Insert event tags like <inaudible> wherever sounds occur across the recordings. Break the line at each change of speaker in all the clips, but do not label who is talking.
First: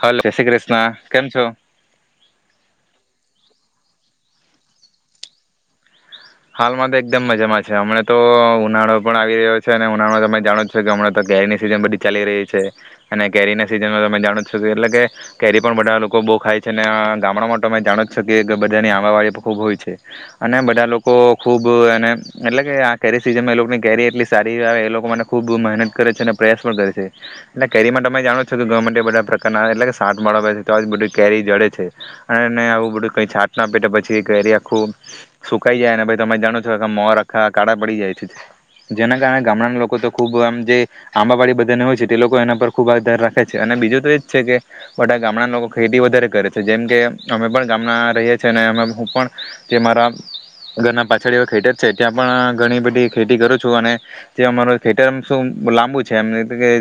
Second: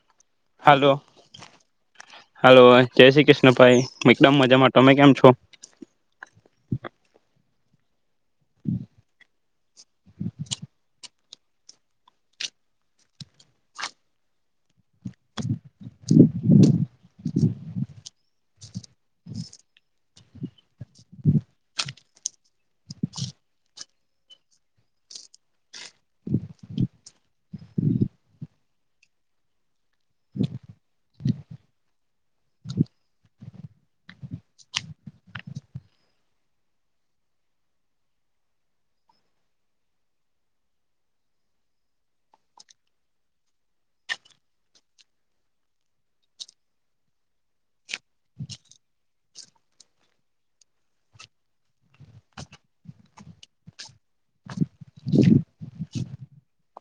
Hello જય Shri Krishna
hello
કેમ છો?
હલો જય શ્રી કૃષ્ણ ભાઈ. એકદમ મજામાં તમે કેમ છો.
હાલમાં તો એકદમ મજામાં છે હમણા. તો ઉનાળો પણ આવી રહ્યો છે અને ઉનાળો તમે જાણો છ છે કે હમણાં. તો કેરીની સિઝન બધી ચાલી રહી છે અને કેરી ના સિઝન માં તમે જાણો છો કે એટલે કે. કેરી પણ બધા લોકો બહુ ખાય છે ને ગામડા માટે. મે જાણો જ શકી કે બધાની આવા વાળી ખુબ હોય છે અને બધા લોકો. લોકો ખૂબ એને એટલે કે આ કેરી સિઝનમાં એ લોકોની કેરી એટલી સારી આવે એ લોકો માટે ખૂબ મહેનત કરે છે અને પ્રયાસ પણ કરે છે એટલે કેરી માટે તમે જાણો છો કે ગવર્મેન્ટ એ બધા પ્રકારના એટલે કે છાટ મળળ છે તો આ જ બધી કેરી જળે છે અને એ આવું બધું કંઈ છાટ ના પેટે પછી કેરી આ ખૂબ સ. તમે જાણો છો આ મો આખા કાળા પડી જાય છે જેના કારણે ગામડાના લોકો તો ખૂબ આમ જે આંબાવાડી બધાને હોય છે તે લોકો એના પર ખૂબ આધાર રાખે છે અને બીજું તો એજ છે કે બધા ગામડાના લોકો ખેતી વધારે કરે છે જેમ કે અમે પણ ગામના રહીએ છીએ અને હું પણ જે મારા. અગરના પાછળ એવા ખેતર છે ત્યાં પણ ઘણી બધી ખેતી કરું છું અને જે અમારો ખેતરમ શું લાંબુ છે એમ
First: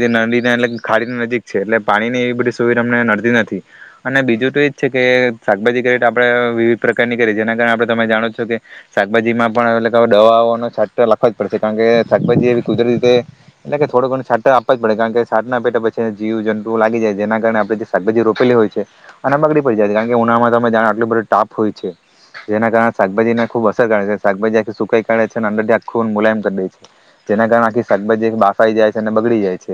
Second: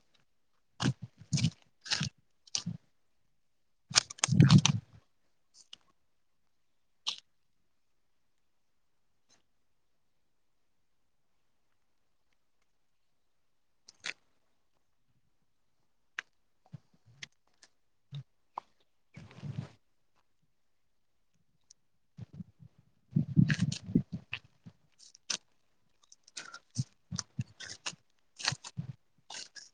જે નદી ખાડી નજીક છે એટલે પાણીની એવી બધી સુવિધા અમને નડતી નથી અને બીજું તો એજ છે કે શાકભાજી કરેટ આપણે વિવિધ પ્રકારની કરીએ જેના કારણે આપણે તમે જાણો છો કે. શાકભાજીમાં પણ એટ દવાઓનો છાટ લખવા જ પડશે કારણ કે શાકભાજી એવી કુદરતી રીતે એટલે કે થોડો ઘણું છાટર આપવા જ પડે કારણ કે સાાટના પેટ પછી જીવ જંતુઓ લાગી જાય જેના કારણે આપણે જે શાકભાજી રોપેલી હોય છે અને બગડી પડી જાય છે કારણ કે ઉનામાં જા આટલું બધું ટાપ હોય છે જેના કારણે શાકભાજીના. ખૂબ અસર કરે છે શાકભાજી આખી સુકાઈ કાઢે છે અને અંદરથી આખું મુલાયમ કરી દે છે જેના કારણે આખી શાકભાજી બાફાાઈ જાય છે અને બગડી જાય છે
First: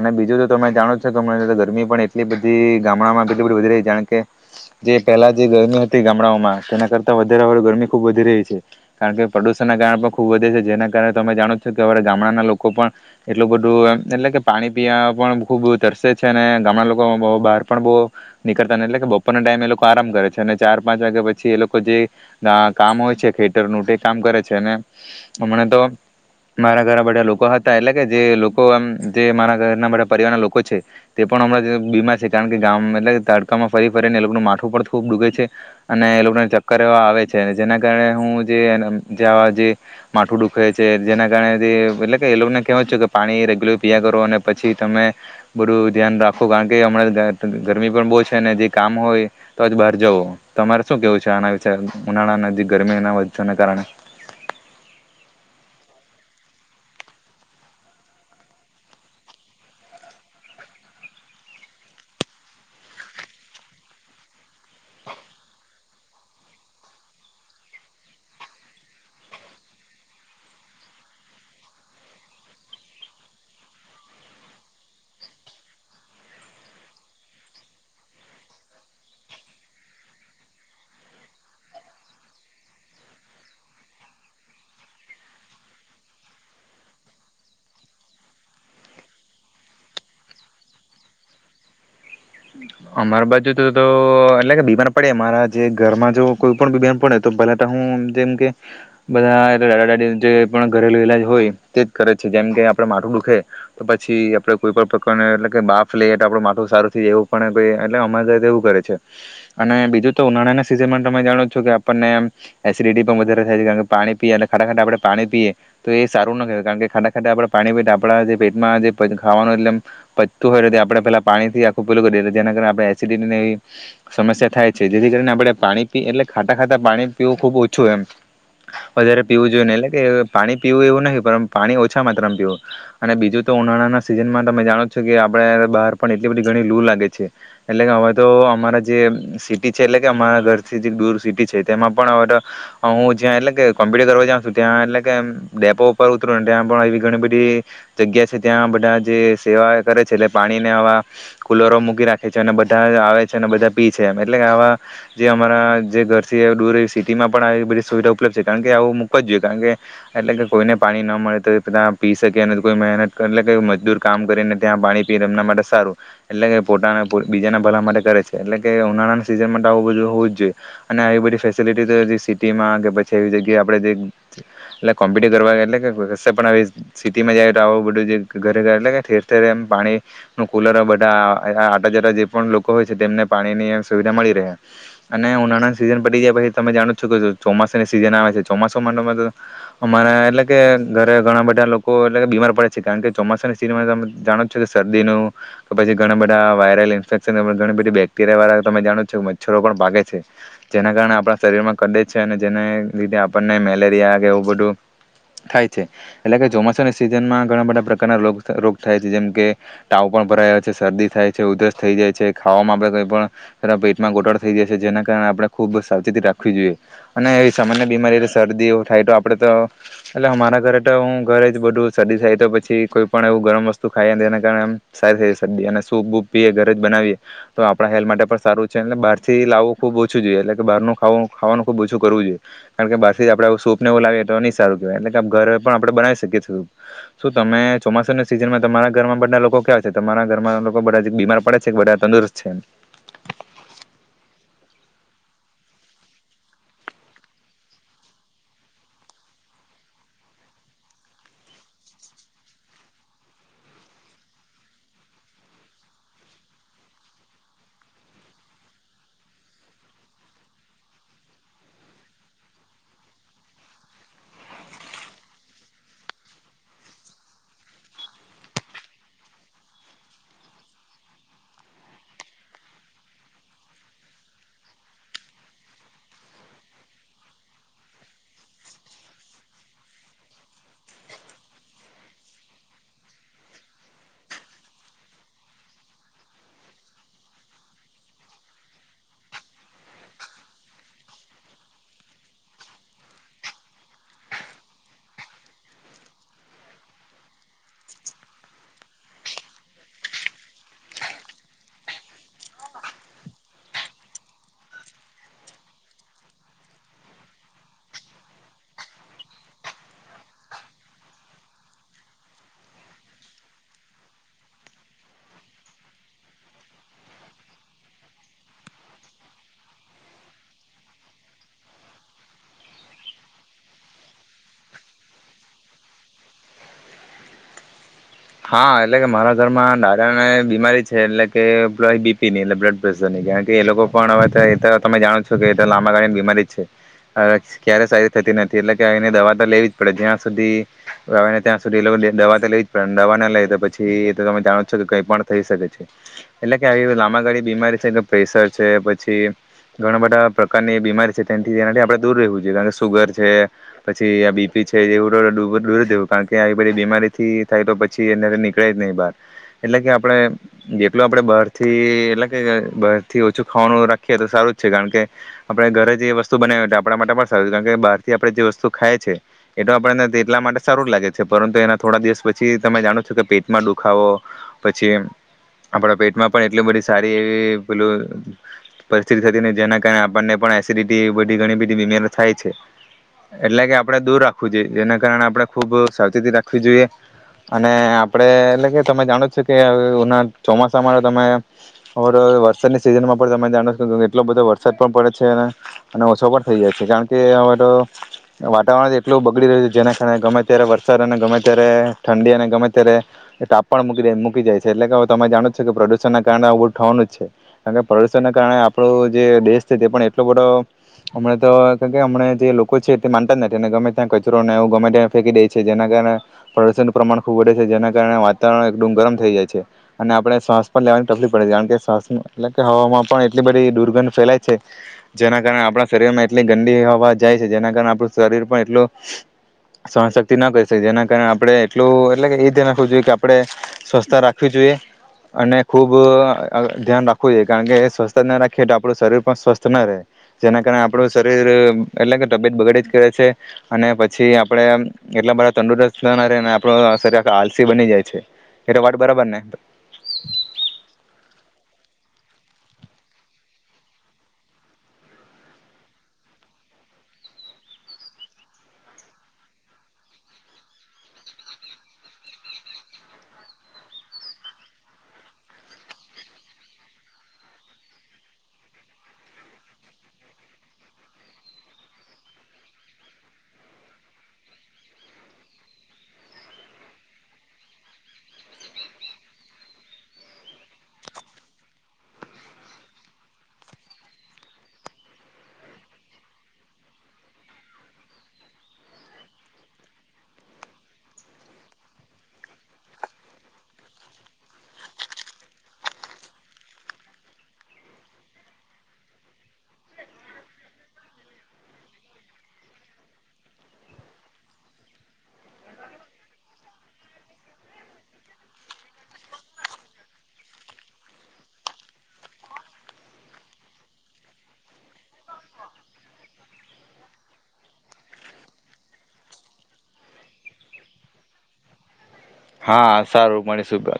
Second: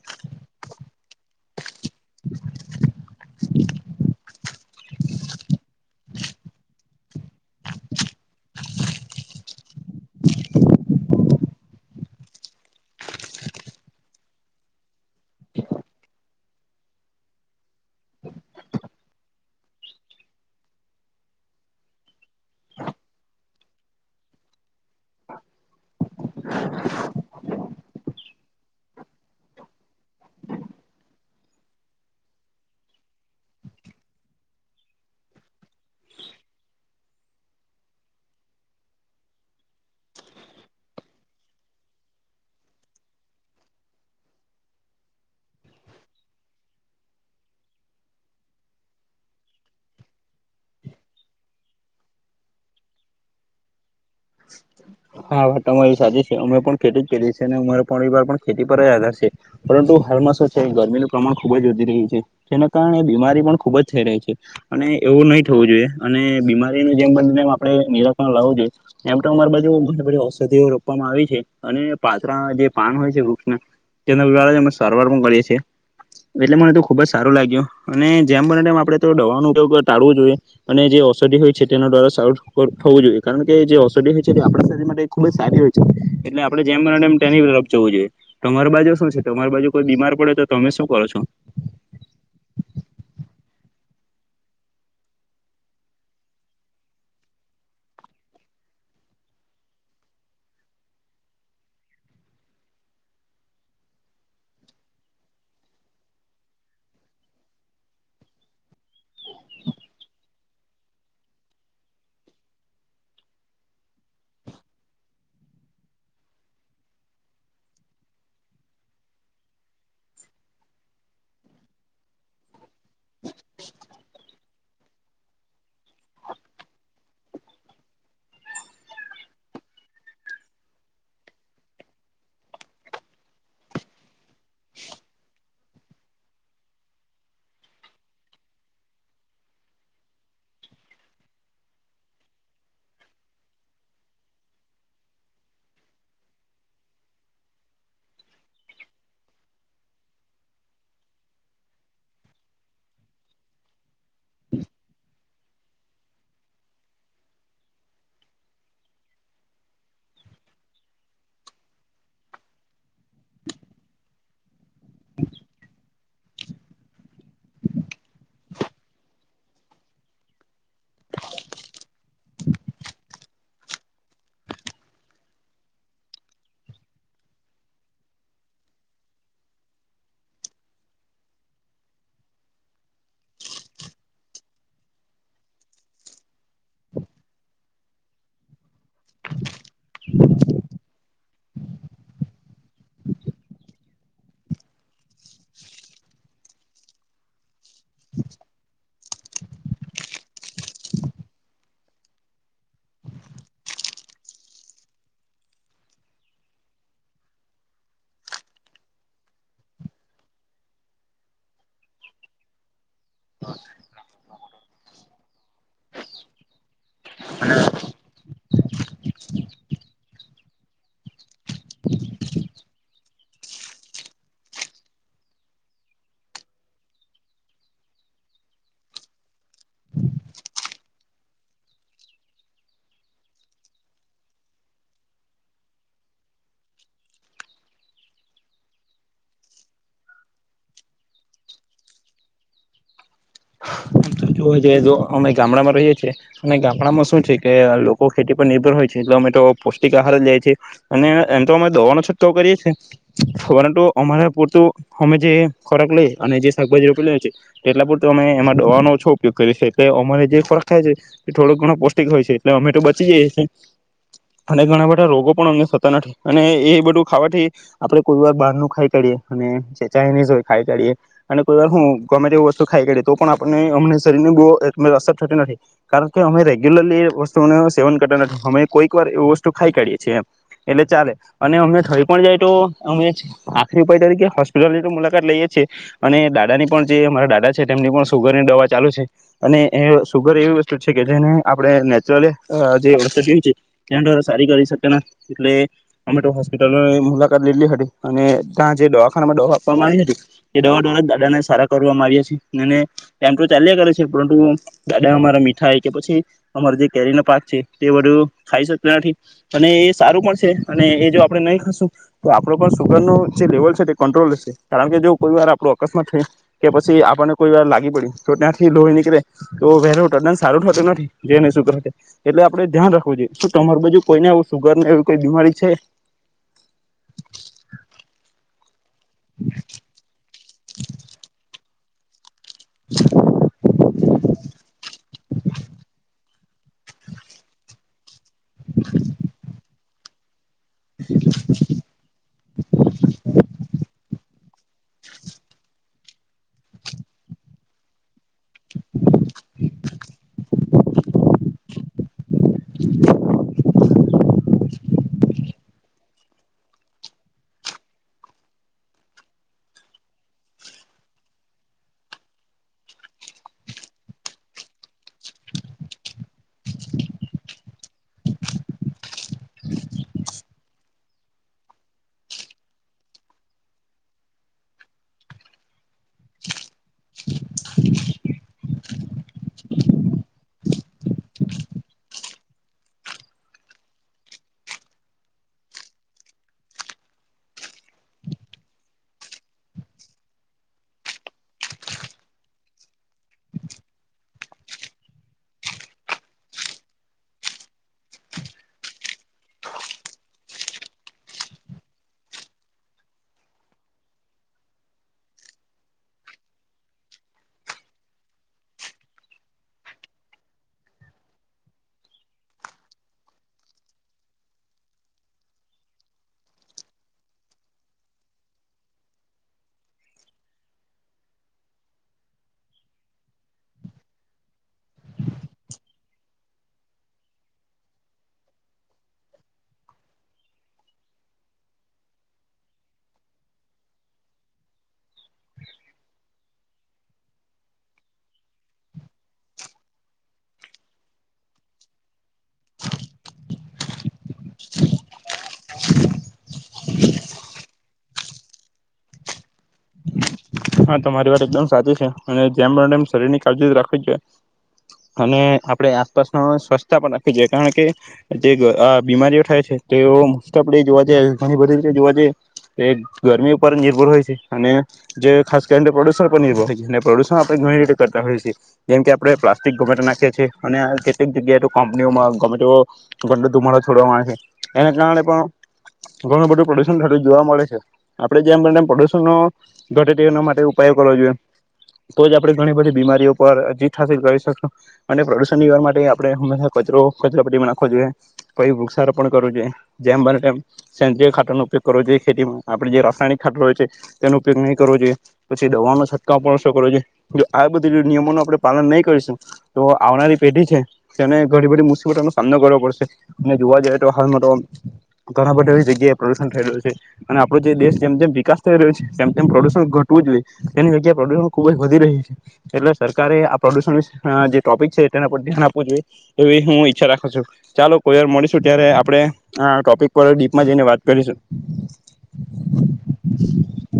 અને બીજું જો તમે જાણો છો ગરમી પણ એટલી બધી ગામડામાં કેટલી બી વધી રહી છે કારણ કે જે પહેલા જે ગરમી હતી ગામડાઓમાં તેના કરતા વધારે વધારે ગરમી. ખૂબ વધી રહી છે કારણ કે પ્રદુષણના કારણે પણ ખૂબ વધે છે જેના કારણે તમે જાણો છો કે અમા ગામડાના લોકો પણ એટલું બધું એમ એટલે કે પાણી પીવા પણ ખૂબ તરસે છે અને ગામડા લોકો બહાર પણ બહુ નીકળતા નથી એટલે કે બપોરના ટાઈમ એ લોકો આરામ કરે છે અને ચાર પાંચ વાગ્યા પછી એ લોકો જે. કામ હોય છે ખેટરનુંટે કામ કરે છે ને. હમણાં તો મારા ઘરા બધા લોકો હતા. એટલે કે જે લોકોમ જે મારા ઘરના બધા પરિવાર ના લોકો છે તે પણ હમણાં બીમાર છે કારણ કે ગામમાં એટલે તડકામાં ફરી ફરીને એ લોકોનું માઠું પણ ખૂબ ડૂબે છે અને એ લોકોને ચક્કર એવા આવે છે. છે જેના કારણે હું જે જેવા જે માથું દુખે છે જેના કારણે જે એટલે કે એ લોકોને કહેવો છું કે પાણી રેગ્યુલર પીયા કરો અને પછી તમે બધું ધ્યાન રાખો કારણ કે હમણાં ગરમી પણ બહુ છે ને જે કામ હોય તો જ બહાર જવો તમારે શું કેવું છે આના વિ. ઉનાળા નદી ગરમીના વધચને કારણે.
હા વા તમારી સાચી છે અમે પણ ખેતી જ કરીએ છીએ અને અમારે પણ વાર પણ ખેતી પર જ આધાર છે પરંતુ હાલમાં શું છે ગરમીનું પ્રમાણ ખુબ જ વધી રહ્યું છે જેના કારણે બીમારી પણ ખુબ જ થઈ રહી છે અને એવું નહી થવું જોઈએ અને બીમારીનું જેમ બ આપણે નિરાકરણ લાવવું જોઈએ. તોરાુ ઘણી બધી ઔષધિઓ રોપવામાં આવી છે અને પાત્રળ જે પાન હોય છે વૃક્ષના તેના દ્વારા અને સારવાર પણ કરીએ છીએ એટલે મને તો ખુબ જ સારું લાગ્યું અને જેમ બને આપે તો દવાનો ઉપયોગ ટાળવો જોઈએ અને જે ઔષધિ હોય છે તેના દ્વારા સારું થવું જોઈએ કારણ કે જે. ય આપણા શરીર માટે ખુબ જ સારી હોય છે એટલે આપણેે જેમની તરફ જવું જોઈએ તમારી બાજુ શું છે તમારી બાજુ કોઈ બીમાર પડે તો તમે શું કરો છો.
અમારા બાજ જોુ તો તો એટલે કે બીમાર પડે મારા જે ઘરમાં જો કોઈ પણ બીમાર પડે તો પેલા તો હું જેમ કે બધા દાદ દાડી જે પણ ઘરેલું ઈલાજ હોય તે જ કરે છે જેમ કે આપડ માથું દુખે તો પછી આપડે કોઈ પણ પ્રકારને એટલે બાફ લઈએટ આપડું માથું સારું થવું. એટલે અમા એવું કરે છે અને બીજું તો ઉનાળાના સિઝન માં તમે જાણો છો કે આપણનેમ એસિડિટી પણ વધારે થાય છે કારણ કે પાણી પીએ એટલે ખાડા ખાડા આપણે પાણી પીએ તો એ સારું ના કારણ કે ખાડા ખાડા આપડણે પાણી પીએ આપડા જે પેટમાં જે ખાવાનું એલેમ પચતું હોય છે આપણે પેલા પાણીથી આખું. ગ કરી જેના કારણે આપણે એસિડટીવી સમસ્યા થાય છે જેથી કરીને આપણે પાણીી એટલે ખાતા ખાતા પાણી પીવું ખુબ ઓછું એમ વધારે પીવું જોઈએ ને એટલે કે પાણી પીવું એવું નહી પણ પાણી ઓછા માત્રામાં પીવું અને બીજું તો ઉનાળાના સીઝન માં તમે જાણો છો કે આપણે બહાર પણ એટલી બધી. લ લાગે એટલે કે હવે તો અમારા જે સિટી છે એટલે કે અમારા ઘરથી દૂર સિટી છે તેમાં પણ હવે તો હું જ્યાં એટલે કે કોમ્પ્યુટર કરવા જઉં છું ત્યાં એટલે કે ડેપો ઉપર ઉતરું ત્યાં પણ એ ઘણી બધી જગ્યા છે ત્યાં બધા જે સેવા કરે છે એટલે પાણીને આવા. કુલરો મૂકી રાખે છે અને બધા આવે છે અને બધા પી છે એમ એટલે કે આવા જે અમારા જે ઘર છે દ સિટીમાં પણ આવી બધી સુવિધા ઉપલબ્ધ છે કારણ કે આવું મૂક જ જોઈએ કારણ કે એટલે કે કોઈને પાણી ન મળે તો બધા પી શકે અને કોઈ મહેનત એટલે મજદૂર કામ કરીને ત્યાં પાણી પીને એમના માટે સારું. એટલે કે પોતાના બીજાના ભલા માટે કરે છે એટલે કે ઉનાળાના સિઝન માટે આવું બધું હોવું જ જોઈએ અને આવી બધી ફેસિલિટી તો જે સિટીમાં કે પછી એ જગ્યાએ આપણે જે એટલે કોમ્પિટી કરવા એટલે કે કશે પણ સિટીમાં જાયએ તો આવું બધું જે ઘરે ઘર એટલે કે ઠેર ઠેર એ પાણીનું કુલર બ. આટ જટા જે પણ લોકો હોય છે તેમને પાણી ની સુવિધા મળી રહે અને ઉનાળાની સિઝન પડી ગયા પછી તમે જાણો છો કે ચોમાસાની સિઝન આવે છે ચોમાસમાં અમારા એટલે કે ઘરે ઘણા બધા લોકો એટલે બીમાર પડે છે કારણ કે ચોમાસાની સિઝન ત જાણો છો કે શરદીનું. કે પછી ઘણા બધા વાયરલ ઇન્ફેક્શન ઘણી બધી બેક્ટેરિયા વાળા તમે જાણો છો મચ્છરો પણ પાગે છે જેના કારણે આપણા શરીરમાં કડે છે અને જેને લીધે આપણને મેલેરિયા કે એવું બધું થાય છે એટલે કે ચોમાસાની સિઝનમાં ઘણા બધા પ્રકારના રગ રોગ થાય છે જેમ કે તાવ પણ ભરાયો. શરદી થાય છે, ઉધરસ થઈ જાય છે ખાવામાં આપણે કઈ પણ એના પેટમાં ગોટાડ થઈ જાય છે. જેના કારણે આપણે ખૂબ સાવચેતી રાખવી જોઈએ. અને એવી સામાન્ય બીમારી સ શરદી એવું થાય તો આપડે તો એટલે અમારા ઘરે તો હું ઘરે જ બધું શરદી થાય તો પછી કોઈ પણ એવું ગરમ વસ્તુ ખાઈ ને તેના કારણેમ સારી શરદી અને સૂપ બૂપ પીએ ઘરે જ બનાવીએ તો આપણા હેલ્થ માટે પણ સારું છે એટલે બહારથી લાવવું ખુબ ઓછું જોઈએ એટલે કે બારનું ખાવું ખાવાનું ખુબ ઓછું કરવું જોઈએ કારણ કે બાર જ આપણે સૂપ ને એવું લાવીએ તો ની સારું કેવાય એટલે કે ઘરે પણ આપણે બનાવી શકીએ છીએ. શું તમે ચોમાસાની સિઝનમાં તમારા ઘરમાં બઘા લોકો ક્યાં છે? તમારા તમારા લોકો બધા જે બીમાર પડે છે બધા તંદુરસ્ત છે એમ.
<inaudible> અમે ગામડામાં રહીએ છીએ અને ગામડામાં શું છે કે લોકો ખેતી પર નિર્ભર હોય છે એટલે અમે તો પૌષ્ટિક આહાર જ લે છીએ અને એમ તો અમે દવાનો છતો કરીએ છે પરંતુ અમારે પૂરતું અમે જે ખોરાક લઈએ અને જે શાકભાજી રોપી લઈએ છેએ તે એટલા પૂરતું અમે એમાં દવાનો છો ઉપયોગ કરીએ છે એટલે અમારે જે ફરક થાય છે એ થોડોક ઘણો પૌષ્ટિક હોય છે એટલે અમે ટો બચી જાય છે અને ઘણા બધા રોગો પણ અમને થતા નથી અને એ બધું ખાવાથી આપણે કોઈ વાર બહારનું ખાઈ કાઢીએ અને જે ચાાઈનીઝ હોય ખાઈ કાઢીએ અને કોઈ વાર હું ગમે એ વસ્તુ ખાઈ કાઢીએ તો પણ આપણે અમને શરીરને બવ અ અસર થતી નથી કારણ કે અમે રેગ્યુલરલી એ વસ્તુનું સેવન કરતા નથી અમે કોઈક વાર એ વસ્તુ ખાઈ કાઢીએ છીએ એમ એટલે ચાલે અને અમે થઈ પણ જાય તો અમે આખરી ઉપાય તરીકે હોસ્પિટલની તો મુલાકાત લઈએ છીએ અને દાદાની પણ જે અમારા દાદા છે તેમની પણ સુગરની દવા ચાલુ છે અને એ સુગર એવી વસ્ટુ છે કે જેને આપણે નેચરલ અ જે <unintelligible> છે તેના દ્વારા સારી કરી શકીએ નથી. એટલે અમેટો હોસ્પિટલોની મુલાકાત લીધલી હતી અને ત્યાં જે દવાખાનામાં દવા આપવામાં આવી હતી એ દવા દ્વારા દાદાને સારા કરવામાં આવીયા છે અને <unintelligible> ચાલ્યા કરે છે પરંતુ દાદા અમારા મીઠાઈ કે પછી અમારો જે કેરીનો પાક છે તે બધું ખાઈ શકતા નથી અને એ સારું પણ છે અને એ જો આપણે નહીં ખાશું તો આપણો પણ સુુગરનું જે લેવલ છે તે કંટ્રોલ રહેશે કારણ કે જો કોઈ વાર આપણો અકસ્માત થઈ કે પછી આપણને કોઈ વાર લાગી પડી તો ત્યાથી લોહી નીકળે તો વહે તદન સારું થતો નથી જેને સુગર એટલે આપણે ધ્યાન રાખવું જોઈએ. શું તમારું બાજુ કોઈને એવું સુગર ને એવી કોઈ બીમારી છે?
હા એટલે કે મારા ઘરમાં દાદાને બી મારી છે એટલે કે <unintelligible> હાઈ બીપીની બ્લડ પ્રેશર નહી કારણ કે એ લોકો પણ હવે તમે જાણો છો કે લાંબાળની બીમારી જ છે હવે ક્યારે સારી થતી નથી એટલે કે એને દવા તો લેવી. આપડે જ્યાં સુધી. આવેને ત્યાં સુધી એ લોકો દવા તો લેવી જ પડે. દવા ના લઈએ તો પછી એ તો તમે. જાણો છો કે કઈ પણ થઈ શકે છે એટલે કે આવી લાંબા ગાળી બીમારી છે કે પ્રેશર છે પછી ઘણા બધા પ્રકારની બીમારી છે તેથી તેનાથી આપણે દૂર રહેવું જોઈએ. જેણ કે સુગર છે પછી આ બી. છે એવું બધું દૂર રહેવું કારણ કે આવી બધી બીમારીથી થાય તો પછી એમાંથી નીકળે જ નહીં બહાર એટલે કે આપણે જેટલું આપણે બહારથી એટલે કે બહારથી ઓછું ખાવાનું રાખીએ તો સારું જ છે કારણ કે આપણે ઘરે જે વસ્તુ બનાવી આપણા માટે પણ સારું કારણ કે બહારથી આપણે જે વસ્તુ ખાય છે એટલા માટે આપણેને એટલા માટે સારું જ લાગે છે પરંતુ એના થોડા દિવસ પછી. પછી તમે જાણો છો કે પેટમાં દુખાવો પછી આપણા પેટમાં પણ એટલી બધી સારી એવી પેલું પરિસ્થિતિ થતી જેના કારણે આપણને પણ એસિડટી બધી ઘણી બધી બીમારી થાય છે એટલે કે આપણે દૂર રાખવું જોઈએ જેના કારણે આપણે ખૂબ સાવચેતી રાખવી જોઈએ. અને આપણે એટલે કે તમે જાણો છે કેના ચોમાસામાં તો તમે અમારો વરસાદની સિઝનમાં પણ તમે જાણો છો કે એટલો બધો વરસાદ પણ પડે છે અને અને ઓછો પણ થઈ જાય છે કારણ કે અમાર વાતાવરણ એટલું બગડી રહ્યું છે જેના કારણે ગમે ત્યારે વરસાદ અને ગમે ત્યારે. ઠંડી અને ગમે ત્યારે તાપ પણ મૂકી મૂકી જાય છે એટલે કે તમે જાણો જ છો કે પ્રદુષણના કારણે બહુ ન જ છે કારણ કે પ્રદુષણને કારણે આપણો જે દેશ છે તે પણ એટલો બધો હમણા તોમ જે લોકો છે તે માનતા જ નથી અને ગમે ત્યાં કચરોને એવું ગમે ત્યાં ફેંકી દે છે જેના કારણે પ્રદુષણ. પ્રમાણ ખૂબ વધે છે જેના કારણે વાતાવરણ એકદમ ગરમ થઈ જાય છે અને આપણે શ્વાસ પણ લેવાની તકલીફ પડે છે કારણ કે શ્વાસ એટલે કે હવામાં પણ એટલી બધી દુર્ગંધ ફેલાય છે જેના કારણે આપણા શરીર માં એટલી ગંદી હવા જાય છે જેના કારણે આપણું શરીર પણ એટલું સહનશક્તિ ન કરી શકે જેના કારણે આપણે. એટલું એટલે કે એ ધ્યાન રાખવું જોઈએ કે આપણે સ્વચસ્થતા રાખવી જોઈએ અને ખૂબ ધ્યાન રાખવું જોઈએ કારણ કે સ્વચસ્થતા ના રાખીએ તો આપણું શરીર પણ સ્વસ્થ ના રહે જેના કારણે આપણું શરીર એટલે કે તબિયત બગાડી જ કરે છે અને પછી પછી આપડે એટલા બધા તંદુરસ્ત થના ર ને. પણ ક્યારેક આલસી બની જાય છે એ વાત બરાબર ને.
હા તમારી વાત એકદમ સાચી છે અને જેમ શરીરની કળજી રાખવી જોઈએ અને આપણે આસપાસનો સ્વચછતા પણ રાખવી જોઈએ કારણ કે જે બીમારીઓ થાય છે તેઓ મોસ્ટ આપ લી જોવા જઈએ ઘણી બધી રીતે જોવા જઈએ તે ગરમી ઉપર નિર્ભર હોય છે અને જે. ખાસ કરીને પ્રદૂષણ પર નિર્ભર હોય છે, ને પ્રદૂષણ આપણે ઘણી રીતે કરતા હોઈએ છી, જેમ કે આપણે પ્લાસ્ટિક ગોમે ત્યા નાખીએ છે અને આ કેટલીક જગ્યાએ તો કંપનીઓમાં ગોમેતો ગોમેતો ધુમાડો છોડવા માં આવે છે, એના કારણે પણ ઘણું બધું પ્રદૂષણું જોવા થતું મળે છે. આપણે જેમ પ્રદૂષણનો <unintelligible> તેના માટે ઉપાયો કરવા જોઈએ તો જ આપણે ઘણી બધી બીમારીઓ પર જીત હાસિલ કરી શકશું અને પ્રદુષણ નિવારણ માટે આપણે હંમેશા કચરો કચરા પેટીમા નાખવો જોઈએ, પઈ વૃક્ષારોપણ કરવો જોઈએ, જેમ બંને તેમ <unintelligible> ખાતર નો ઉપયોગ કરવો જોઈએ ખેતી આપણે જે રાસાયણિક ખાતર હોય છે તેનો ઉપયોગ નહિં કરવો જોઈએ, પછી દવાઓ નો છંટકાવ પણ ઓછો કરવો જોઈએ. જો આ બધી નિયમો નો આપણે પાલન નહીં કરીશું તો આવનારી પેઢી છે તેને ઘણી બધી મુસીબતોનો સામનો કરવો પડશે અને જોવા જઈએ તો હાલમાં તો ઘણા બધા એવી જગ્યાએ પ્રદુષણ થઈ રહ્યું છે અને આપડો જે દેશ જેમ જેમ વિકાસ થઈ રહ્યો છે તેમ તેમ પ્રદુષણ ઘટવું જોઈએ. તેની જગ્યાએ પ્રદુષણ ખુબ જ વધી રહ્યું છે, એટલે સરકારે આ પ્રદુષણ વિ અહ જે ટોપિક છે તેના પર ધ્યાન આપવું જોઈએ, એવી હું ઈચ્છા રાખું છું. ચાલો કોઈ વાર મળીશું ત્યારે આપણે આ ટોપિક પર ડીપમાં જઈને વાત કરીશું.
હા સારું મળીશું તો.